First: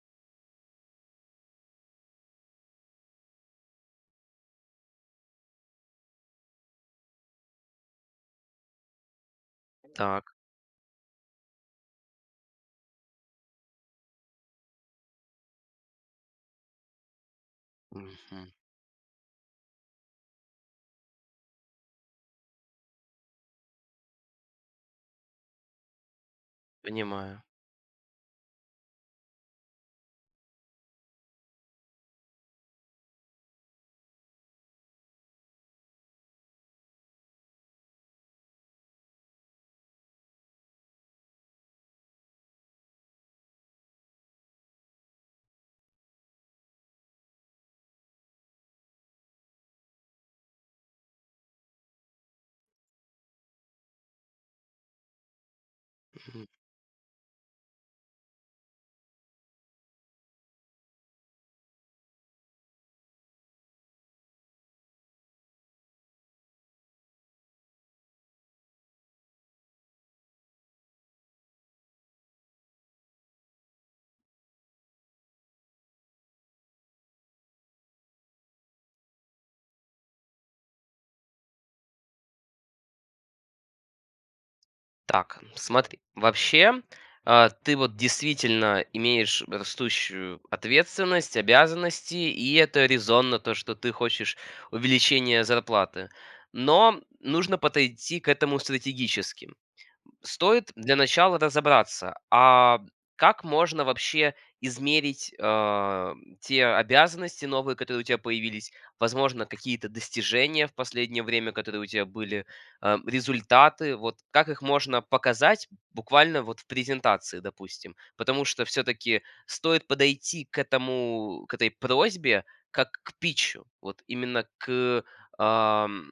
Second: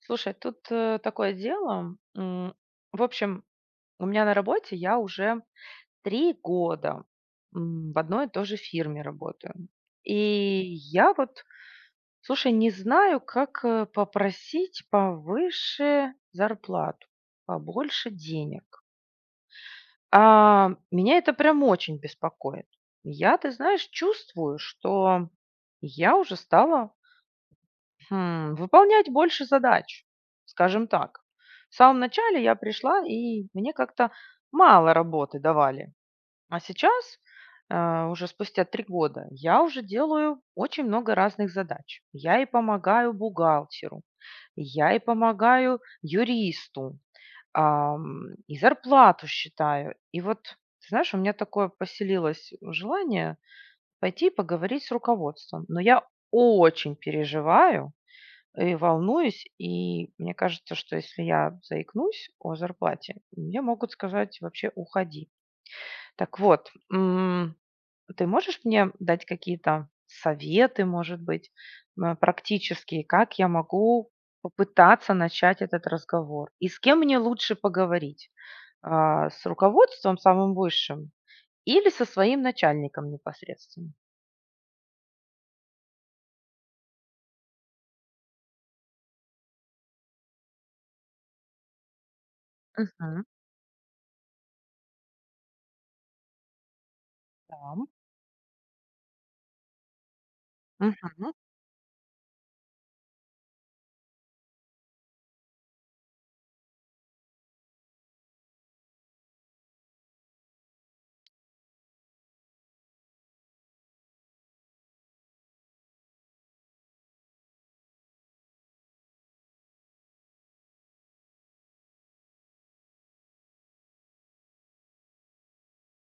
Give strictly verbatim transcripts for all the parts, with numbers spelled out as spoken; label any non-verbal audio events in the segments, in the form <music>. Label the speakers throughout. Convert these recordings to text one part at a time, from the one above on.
Speaker 1: Слушай, тут э, такое дело. М, В общем, у меня на работе я уже три года м, в одной и той же фирме работаю. И
Speaker 2: Так,
Speaker 1: я вот, слушай, не знаю, как э, попросить повыше зарплату, побольше
Speaker 2: мгм.
Speaker 1: денег. А меня это прям очень беспокоит. Я, ты знаешь, чувствую, что я уже стала
Speaker 2: Понимаю.
Speaker 1: Хм, выполнять больше задач, скажем так. В самом начале я пришла, и мне как-то мало работы давали. А сейчас, э, уже спустя три года, я уже делаю очень много разных задач. Я и помогаю бухгалтеру, я и помогаю юристу, ам, и зарплату считаю. И вот, ты знаешь, у меня такое поселилось желание пойти и поговорить с руководством. Но я
Speaker 2: Мгм.
Speaker 1: очень переживаю, и волнуюсь, и мне кажется, что если я заикнусь о зарплате, мне могут сказать вообще уходи. Так вот, м, ты можешь мне дать какие-то советы, может быть, м, практические, как я могу попытаться начать этот разговор? И с кем мне лучше поговорить? А, С руководством самым высшим или со своим начальником непосредственно?
Speaker 2: Так, смотри, вообще, а, ты вот действительно имеешь растущую ответственность, обязанности, и это
Speaker 1: Мгм.
Speaker 2: резонно, то, что ты хочешь увеличения зарплаты. Но нужно
Speaker 1: Да.
Speaker 2: подойти к этому стратегически. Стоит для
Speaker 1: Мгм.
Speaker 2: начала разобраться, а как можно вообще измерить, а, те обязанности новые, которые у тебя появились, возможно, какие-то достижения в последнее время, которые у тебя были, а, результаты. Вот как их можно показать буквально вот в презентации, допустим? Потому что все таки стоит подойти к этому к этой просьбе как к питчу, вот именно к, ам,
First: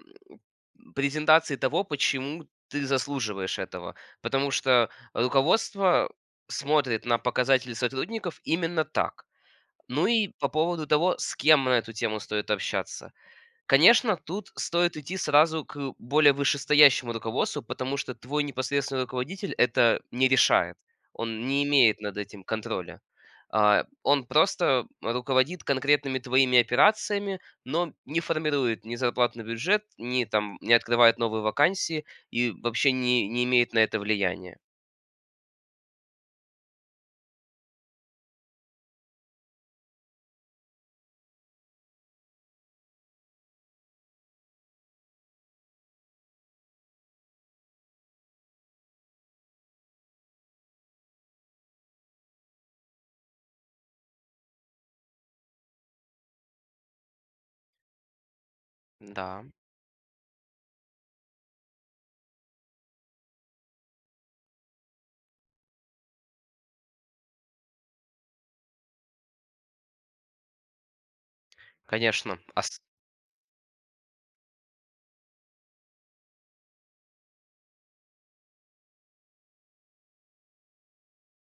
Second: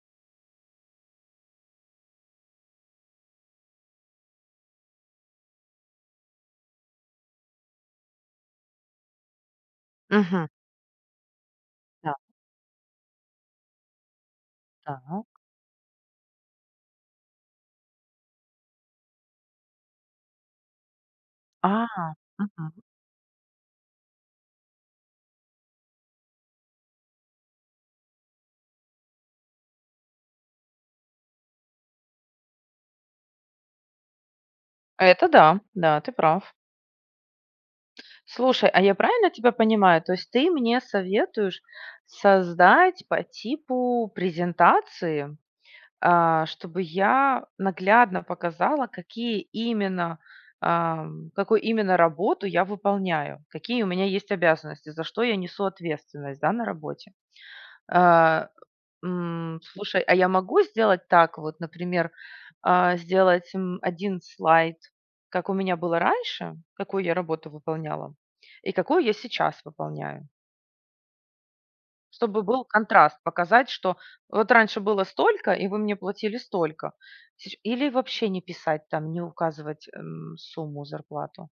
Speaker 2: презентации того, почему ты заслуживаешь этого. Потому что руководство смотрит на показатели сотрудников именно так. Ну и
Speaker 1: Мгм.
Speaker 2: по поводу того, с кем на эту
Speaker 1: Да,
Speaker 2: тему стоит общаться. Конечно, тут стоит идти
Speaker 1: да.
Speaker 2: сразу к более вышестоящему руководству, потому что твой непосредственный руководитель это не решает. Он не
Speaker 1: А,
Speaker 2: имеет над этим
Speaker 1: мгм.
Speaker 2: контроля. А, Он просто руководит конкретными твоими операциями, но не формирует ни зарплатный бюджет, ни там не открывает новые вакансии и вообще не, не имеет на это влияния.
Speaker 1: Это да, да, ты прав. Слушай, а я правильно тебя понимаю? То есть ты мне советуешь создать по типу презентации, а, чтобы я наглядно показала, какие именно, ам, какую именно работу я выполняю, какие у меня есть обязанности, за что я несу ответственность, да, на работе. А,
Speaker 2: Да,
Speaker 1: М, слушай, а я могу сделать так вот, например, а, сделать, м, один слайд, как у меня было раньше, какую я работу выполняла, и какую я сейчас выполняю.
Speaker 2: конечно.
Speaker 1: Чтобы
Speaker 2: А
Speaker 1: был контраст, показать, что вот раньше было столько, и вы мне платили столько. Сеч или вообще не писать там, не указывать, эм, сумму, зарплату.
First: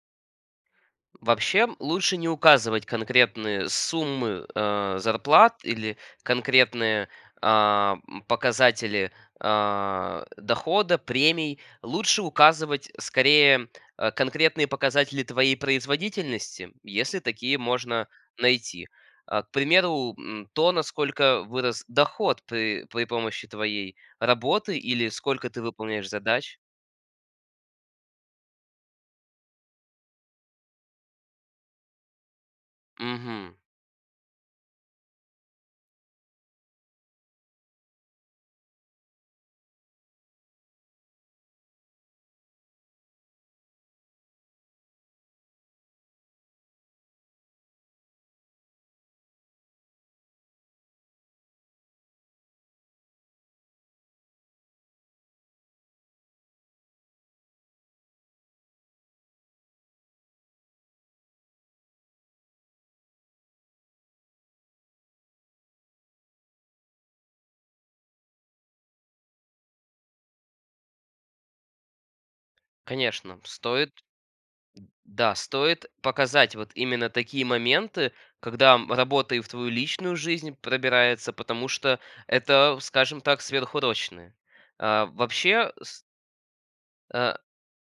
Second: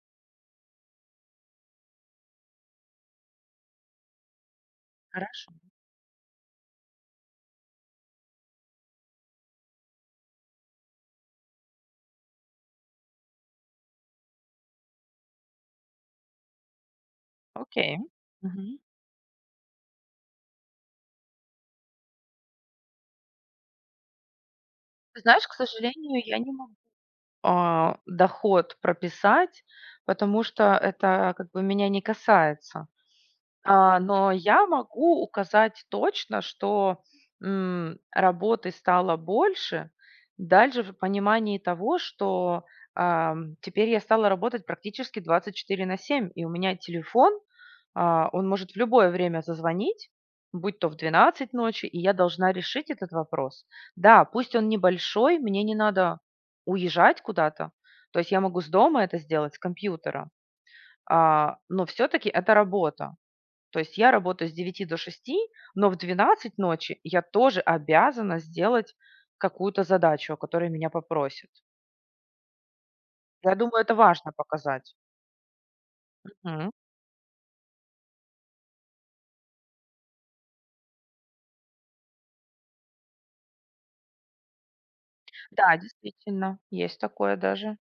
Speaker 2: Вообще лучше не указывать конкретные суммы э,
Speaker 1: Хорошо,
Speaker 2: зарплат или конкретные а, м, показатели а, дохода, премий. Лучше указывать скорее э, конкретные показатели твоей производительности, если такие
Speaker 1: окей.
Speaker 2: можно
Speaker 1: Мгм.
Speaker 2: найти. А, К примеру, м, то, насколько вырос доход при, при помощи твоей работы или
Speaker 1: Ты знаешь,
Speaker 2: сколько
Speaker 1: к
Speaker 2: ты выполняешь
Speaker 1: сожалению, я не
Speaker 2: задач.
Speaker 1: могу а, доход прописать, потому что это как бы меня не касается.
Speaker 2: Мгм.
Speaker 1: А, но я могу указать точно, что, м, работы стало больше, дальше в понимании того, что, ам, теперь я стала работать практически двадцать четыре на семь, и у меня телефон, а, он может в любое время зазвонить, будь то в двенадцать ночи, и я должна решить этот вопрос. Да, пусть он небольшой, мне не надо уезжать куда-то, то есть я могу с дома это сделать, с компьютера, а, но все-таки это работа. То есть я работаю с девяти до шести, но в двенадцать ночи я тоже обязана сделать какую-то задачу, о которой меня попросят.
Speaker 2: Конечно,
Speaker 1: Я думаю,
Speaker 2: стоит.
Speaker 1: это важно показать.
Speaker 2: Да, стоит показать
Speaker 1: Мгм.
Speaker 2: вот именно такие моменты, когда м, работа и в твою личную жизнь пробирается, потому что это, скажем так, сверхурочные. А, Вообще
Speaker 1: Да,
Speaker 2: с-
Speaker 1: действительно, есть такое
Speaker 2: а,
Speaker 1: даже.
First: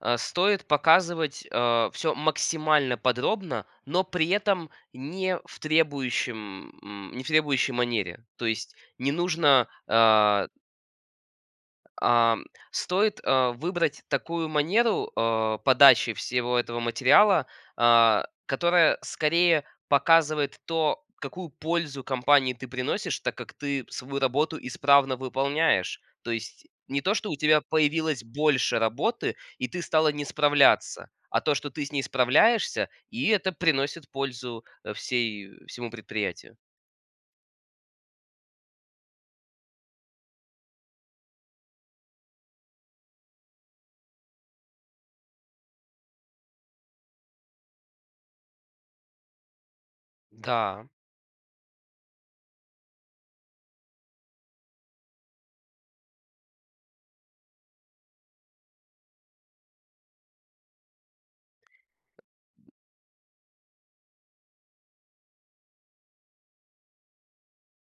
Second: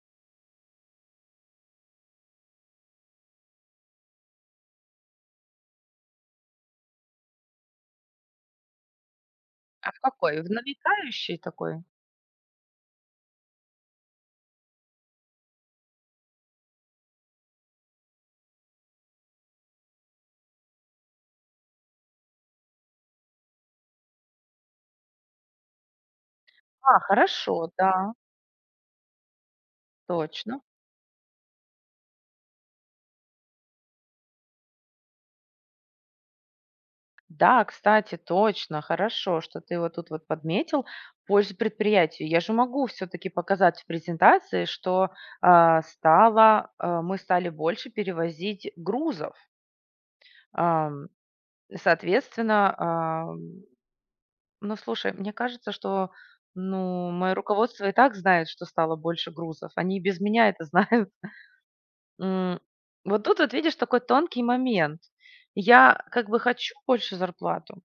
Speaker 2: а, стоит показывать все максимально подробно, но при этом не в требующем, м, не в требующей манере. То есть не нужно.
Speaker 1: А в какой?
Speaker 2: а,
Speaker 1: В намекающий такой?
Speaker 2: Ам, стоит, а, выбрать такую манеру, а, подачи всего этого материала, а, которая скорее показывает то, какую пользу компании ты приносишь, так как ты свою работу исправно выполняешь. То есть
Speaker 1: А,
Speaker 2: не то, что у тебя
Speaker 1: хорошо, да,
Speaker 2: появилось больше работы, и ты стала не
Speaker 1: точно.
Speaker 2: справляться, а то, что ты с ней справляешься, и это приносит пользу, э, всей всему предприятию.
Speaker 1: Да, кстати, точно, хорошо, что ты вот тут вот подметил пользу предприятию. Я же могу все-таки показать в презентации, что а, стало, а, мы стали больше перевозить грузов.
Speaker 2: Да.
Speaker 1: Ам, соответственно, ам, ну, слушай, мне кажется, что, ну, мое руководство и так знает, что стало больше грузов. Они и без меня это <laughs> знают. М, вот тут вот видишь такой тонкий момент. Я как бы хочу больше зарплату,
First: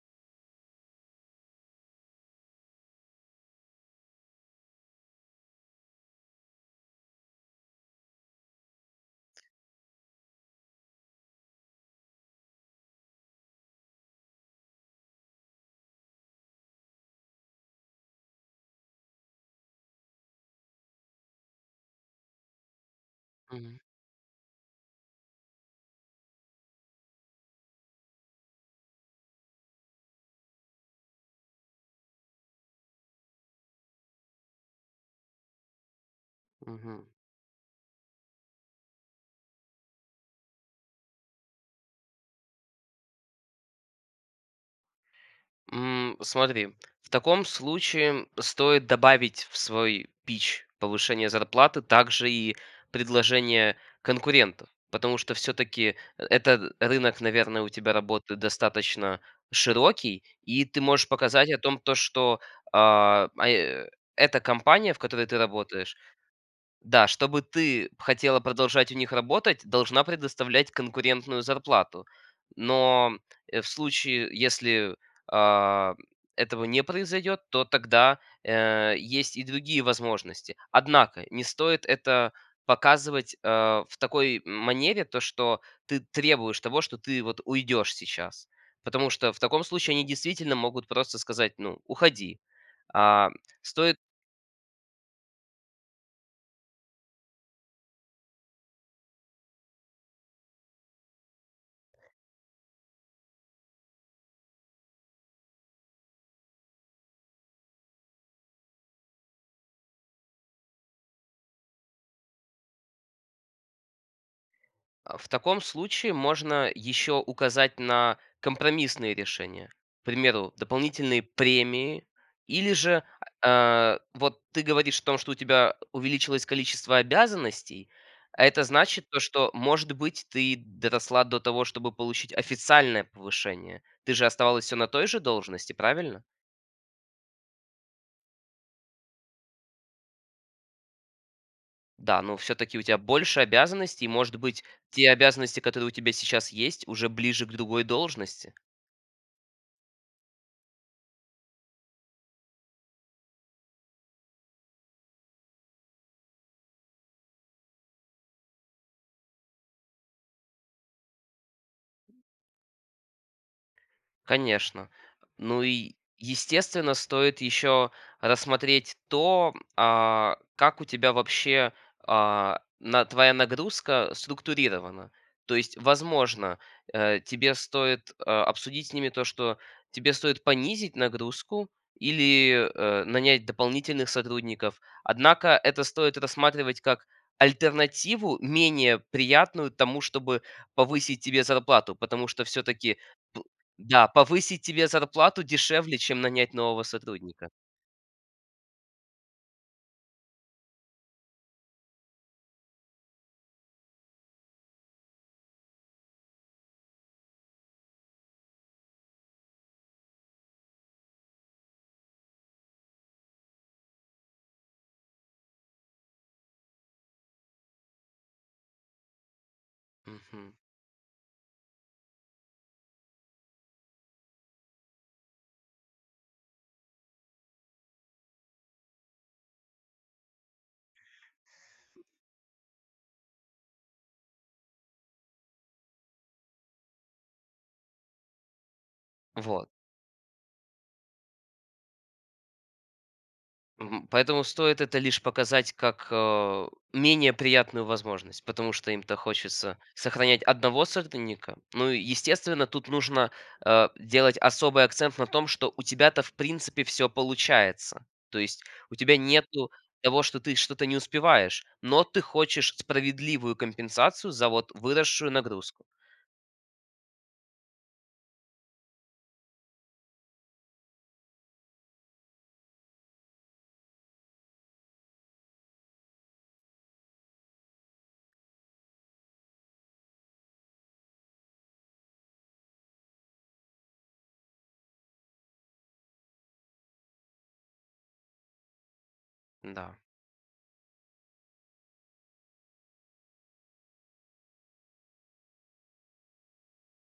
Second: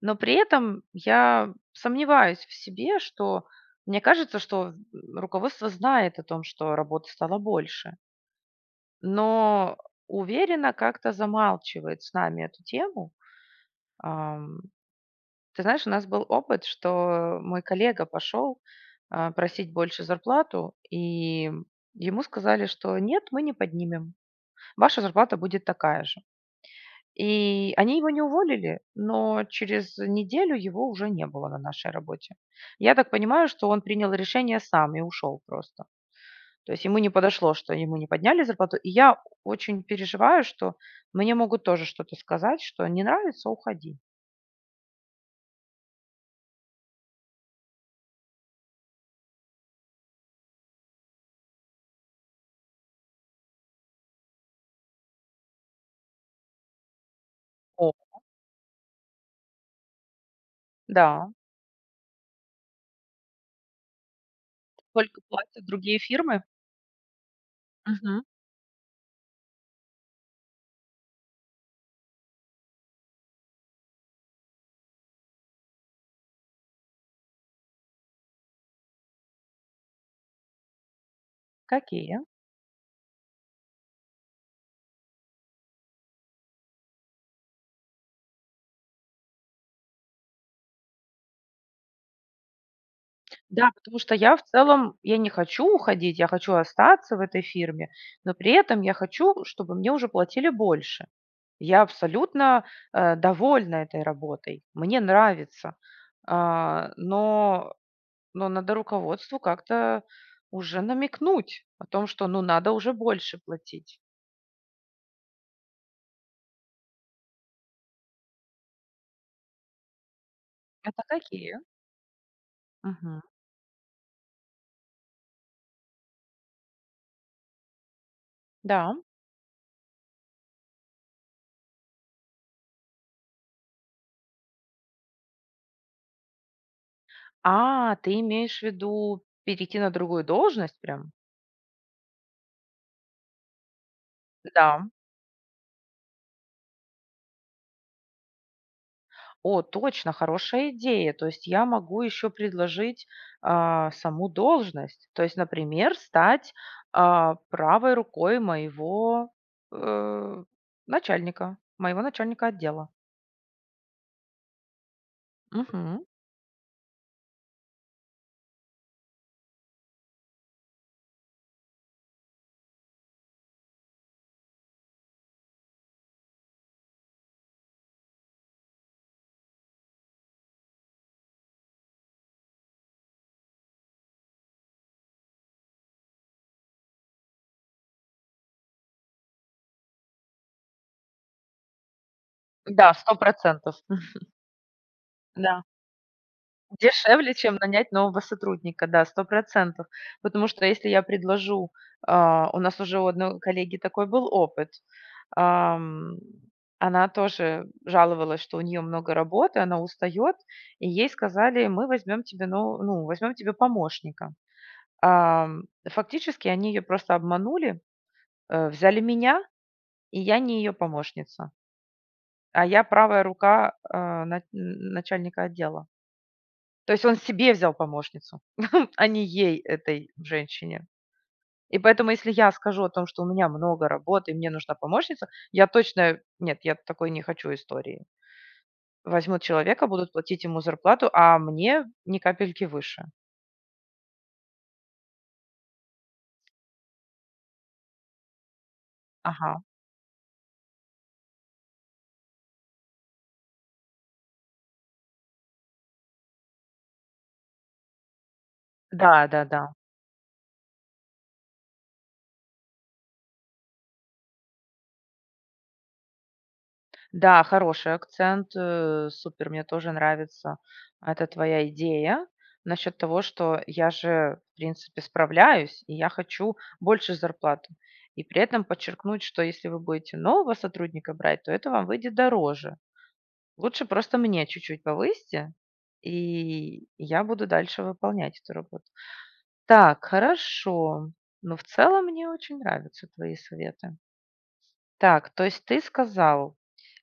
Speaker 1: но при этом я сомневаюсь в себе, что мне кажется, что м, руководство знает о том, что работы стало больше, но уверенно как-то замалчивает с нами эту тему. Ам, Ты знаешь, у нас был опыт, что мой коллега пошел а, просить больше зарплату, и ему сказали, что нет, мы не
Speaker 2: Мгм.
Speaker 1: поднимем, ваша зарплата будет такая же. И они его не уволили, но через неделю его уже не было на нашей работе. Я так понимаю, что он принял решение сам и ушел просто. То есть ему
Speaker 2: Мгм.
Speaker 1: не подошло, что ему не подняли зарплату. И я очень переживаю, что мне могут тоже что-то сказать, что не нравится, уходи.
Speaker 2: М, смотри, в таком случае стоит добавить в свой пич повышение зарплаты, также и предложение конкурентов, потому что все-таки этот рынок, наверное, у
Speaker 1: О,
Speaker 2: тебя работы достаточно широкий, и ты можешь
Speaker 1: да,
Speaker 2: показать о том, то, что а, а, э, эта компания, в
Speaker 1: сколько
Speaker 2: которой ты
Speaker 1: платят
Speaker 2: работаешь,
Speaker 1: другие фирмы?
Speaker 2: да, чтобы ты
Speaker 1: Мгм.
Speaker 2: хотела продолжать у них работать, должна предоставлять конкурентную зарплату. Но э, в случае, если а, этого не произойдет, то тогда э, есть и другие возможности. Однако не стоит
Speaker 1: Какие?
Speaker 2: это показывать э, в такой манере, то что ты требуешь того, что ты вот уйдешь сейчас. Потому что в таком случае они действительно могут просто сказать, ну, уходи. А
Speaker 1: Да,
Speaker 2: стоит
Speaker 1: потому что я в целом, я не хочу уходить, я хочу остаться в этой фирме, но при этом я хочу, чтобы мне уже платили больше. Я абсолютно, э, довольна этой работой, мне нравится. А, но, но надо руководству как-то уже намекнуть о том, что ну надо уже больше платить.
Speaker 2: А, В таком случае можно еще указать на компромиссные решения. К примеру,
Speaker 1: Это
Speaker 2: дополнительные
Speaker 1: какие?
Speaker 2: премии. Или же
Speaker 1: Мгм.
Speaker 2: а, вот ты говоришь о том, что у тебя увеличилось количество обязанностей, а это
Speaker 1: Да.
Speaker 2: значит то, что, может быть, ты доросла до того, чтобы получить официальное повышение. Ты же оставалась все на той же должности, правильно?
Speaker 1: А, ты имеешь в виду перейти на другую должность прям?
Speaker 2: Да, но все-таки у тебя больше обязанностей, и, может быть,
Speaker 1: Да.
Speaker 2: те обязанности, которые у тебя сейчас есть, уже ближе к другой должности.
Speaker 1: О, точно, хорошая идея. То есть я могу еще предложить а, саму должность. То есть, например, стать а, правой рукой моего э, начальника, моего начальника отдела.
Speaker 2: Конечно. Ну и,
Speaker 1: Мгм.
Speaker 2: естественно, стоит еще рассмотреть то, а, как у тебя вообще а, на, твоя нагрузка структурирована. То есть, возможно, э, тебе стоит э, обсудить с ними то, что тебе стоит понизить нагрузку или э, нанять дополнительных сотрудников. Однако это стоит рассматривать как альтернативу менее приятную тому, чтобы повысить тебе зарплату, потому что
Speaker 1: Да,
Speaker 2: все-таки
Speaker 1: сто процентов.
Speaker 2: да, повысить тебе зарплату
Speaker 1: Да.
Speaker 2: дешевле, чем нанять нового
Speaker 1: Дешевле,
Speaker 2: сотрудника.
Speaker 1: чем нанять нового сотрудника, да, сто процентов. Потому что если я предложу, а, у нас уже у одной коллеги такой был опыт. Ам, она тоже жаловалась, что у нее много работы, она устает, и ей сказали: "Мы возьмем тебе, ну, ну, возьмем тебе помощника". Ам, фактически они ее просто обманули, э, взяли меня, и я
Speaker 2: Мгм.
Speaker 1: не ее помощница, а я правая рука, а, на н начальника отдела. То есть он себе взял помощницу, <laughs> а не ей, этой женщине. И поэтому, если я скажу о том, что у меня много работы и мне нужна помощница, я точно нет, я такой не хочу истории. Возьмут
Speaker 2: Вот.
Speaker 1: человека, будут платить ему зарплату, а мне ни капельки выше.
Speaker 2: Мгм. Поэтому стоит это лишь показать как, э, менее приятную возможность, потому что им-то
Speaker 1: Ага.
Speaker 2: хочется сохранять одного сотрудника. Ну и, естественно, тут нужно, э, делать особый акцент на том, что у тебя-то в принципе все получается. То есть у тебя
Speaker 1: Да-да-да. Да,
Speaker 2: нету
Speaker 1: да.
Speaker 2: того, что ты что-то не успеваешь, но ты хочешь справедливую компенсацию за вот выросшую нагрузку.
Speaker 1: Да, хороший акцент, э, супер, мне тоже нравится эта твоя идея насчет того, что я же, в принципе, справляюсь, и я хочу больше зарплаты. И при этом подчеркнуть, что если вы будете нового сотрудника брать, то это вам выйдет дороже. Лучше просто мне чуть-чуть повысьте, и я буду дальше выполнять эту работу.
Speaker 2: Да.
Speaker 1: Так, хорошо. Но в целом мне очень нравятся твои советы. Так, то есть ты сказал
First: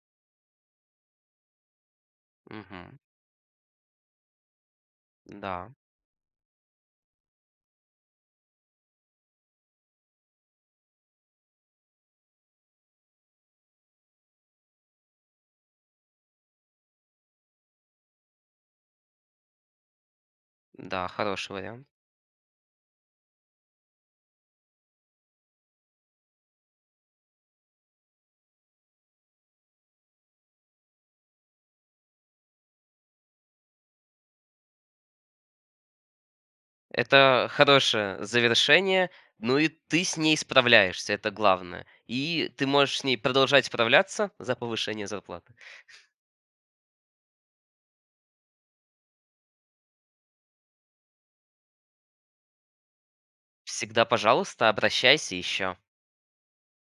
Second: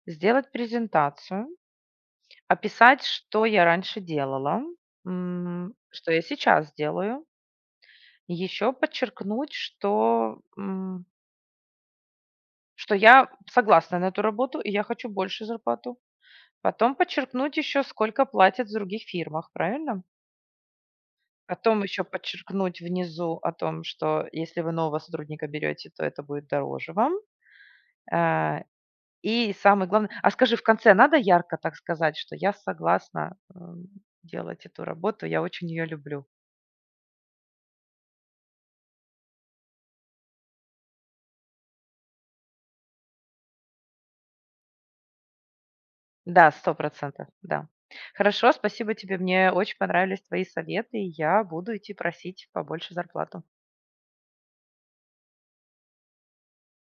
Speaker 1: сделать презентацию,
Speaker 2: Мгм.
Speaker 1: описать, что я раньше делала,
Speaker 2: Да.
Speaker 1: м, что я сейчас делаю, еще подчеркнуть, что, м, что я согласна на эту работу и я хочу больше зарплату. Потом подчеркнуть еще, сколько платят в других фирмах, правильно?
Speaker 2: Да, хороший
Speaker 1: Потом
Speaker 2: вариант.
Speaker 1: еще подчеркнуть внизу о том, что если вы нового сотрудника берете, то это будет дороже вам. А, И самое главное, а скажи, в конце надо ярко так сказать, что я согласна, м, делать эту работу, я очень ее люблю?
Speaker 2: Это хорошее завершение, ну и ты с ней справляешься, это главное. И ты можешь с ней продолжать справляться за повышение зарплаты.
Speaker 1: Да, сто процентов. Да. Хорошо, спасибо тебе. Мне очень понравились твои советы, и я буду идти просить побольше зарплату.
Speaker 2: Всегда, пожалуйста, обращайся еще.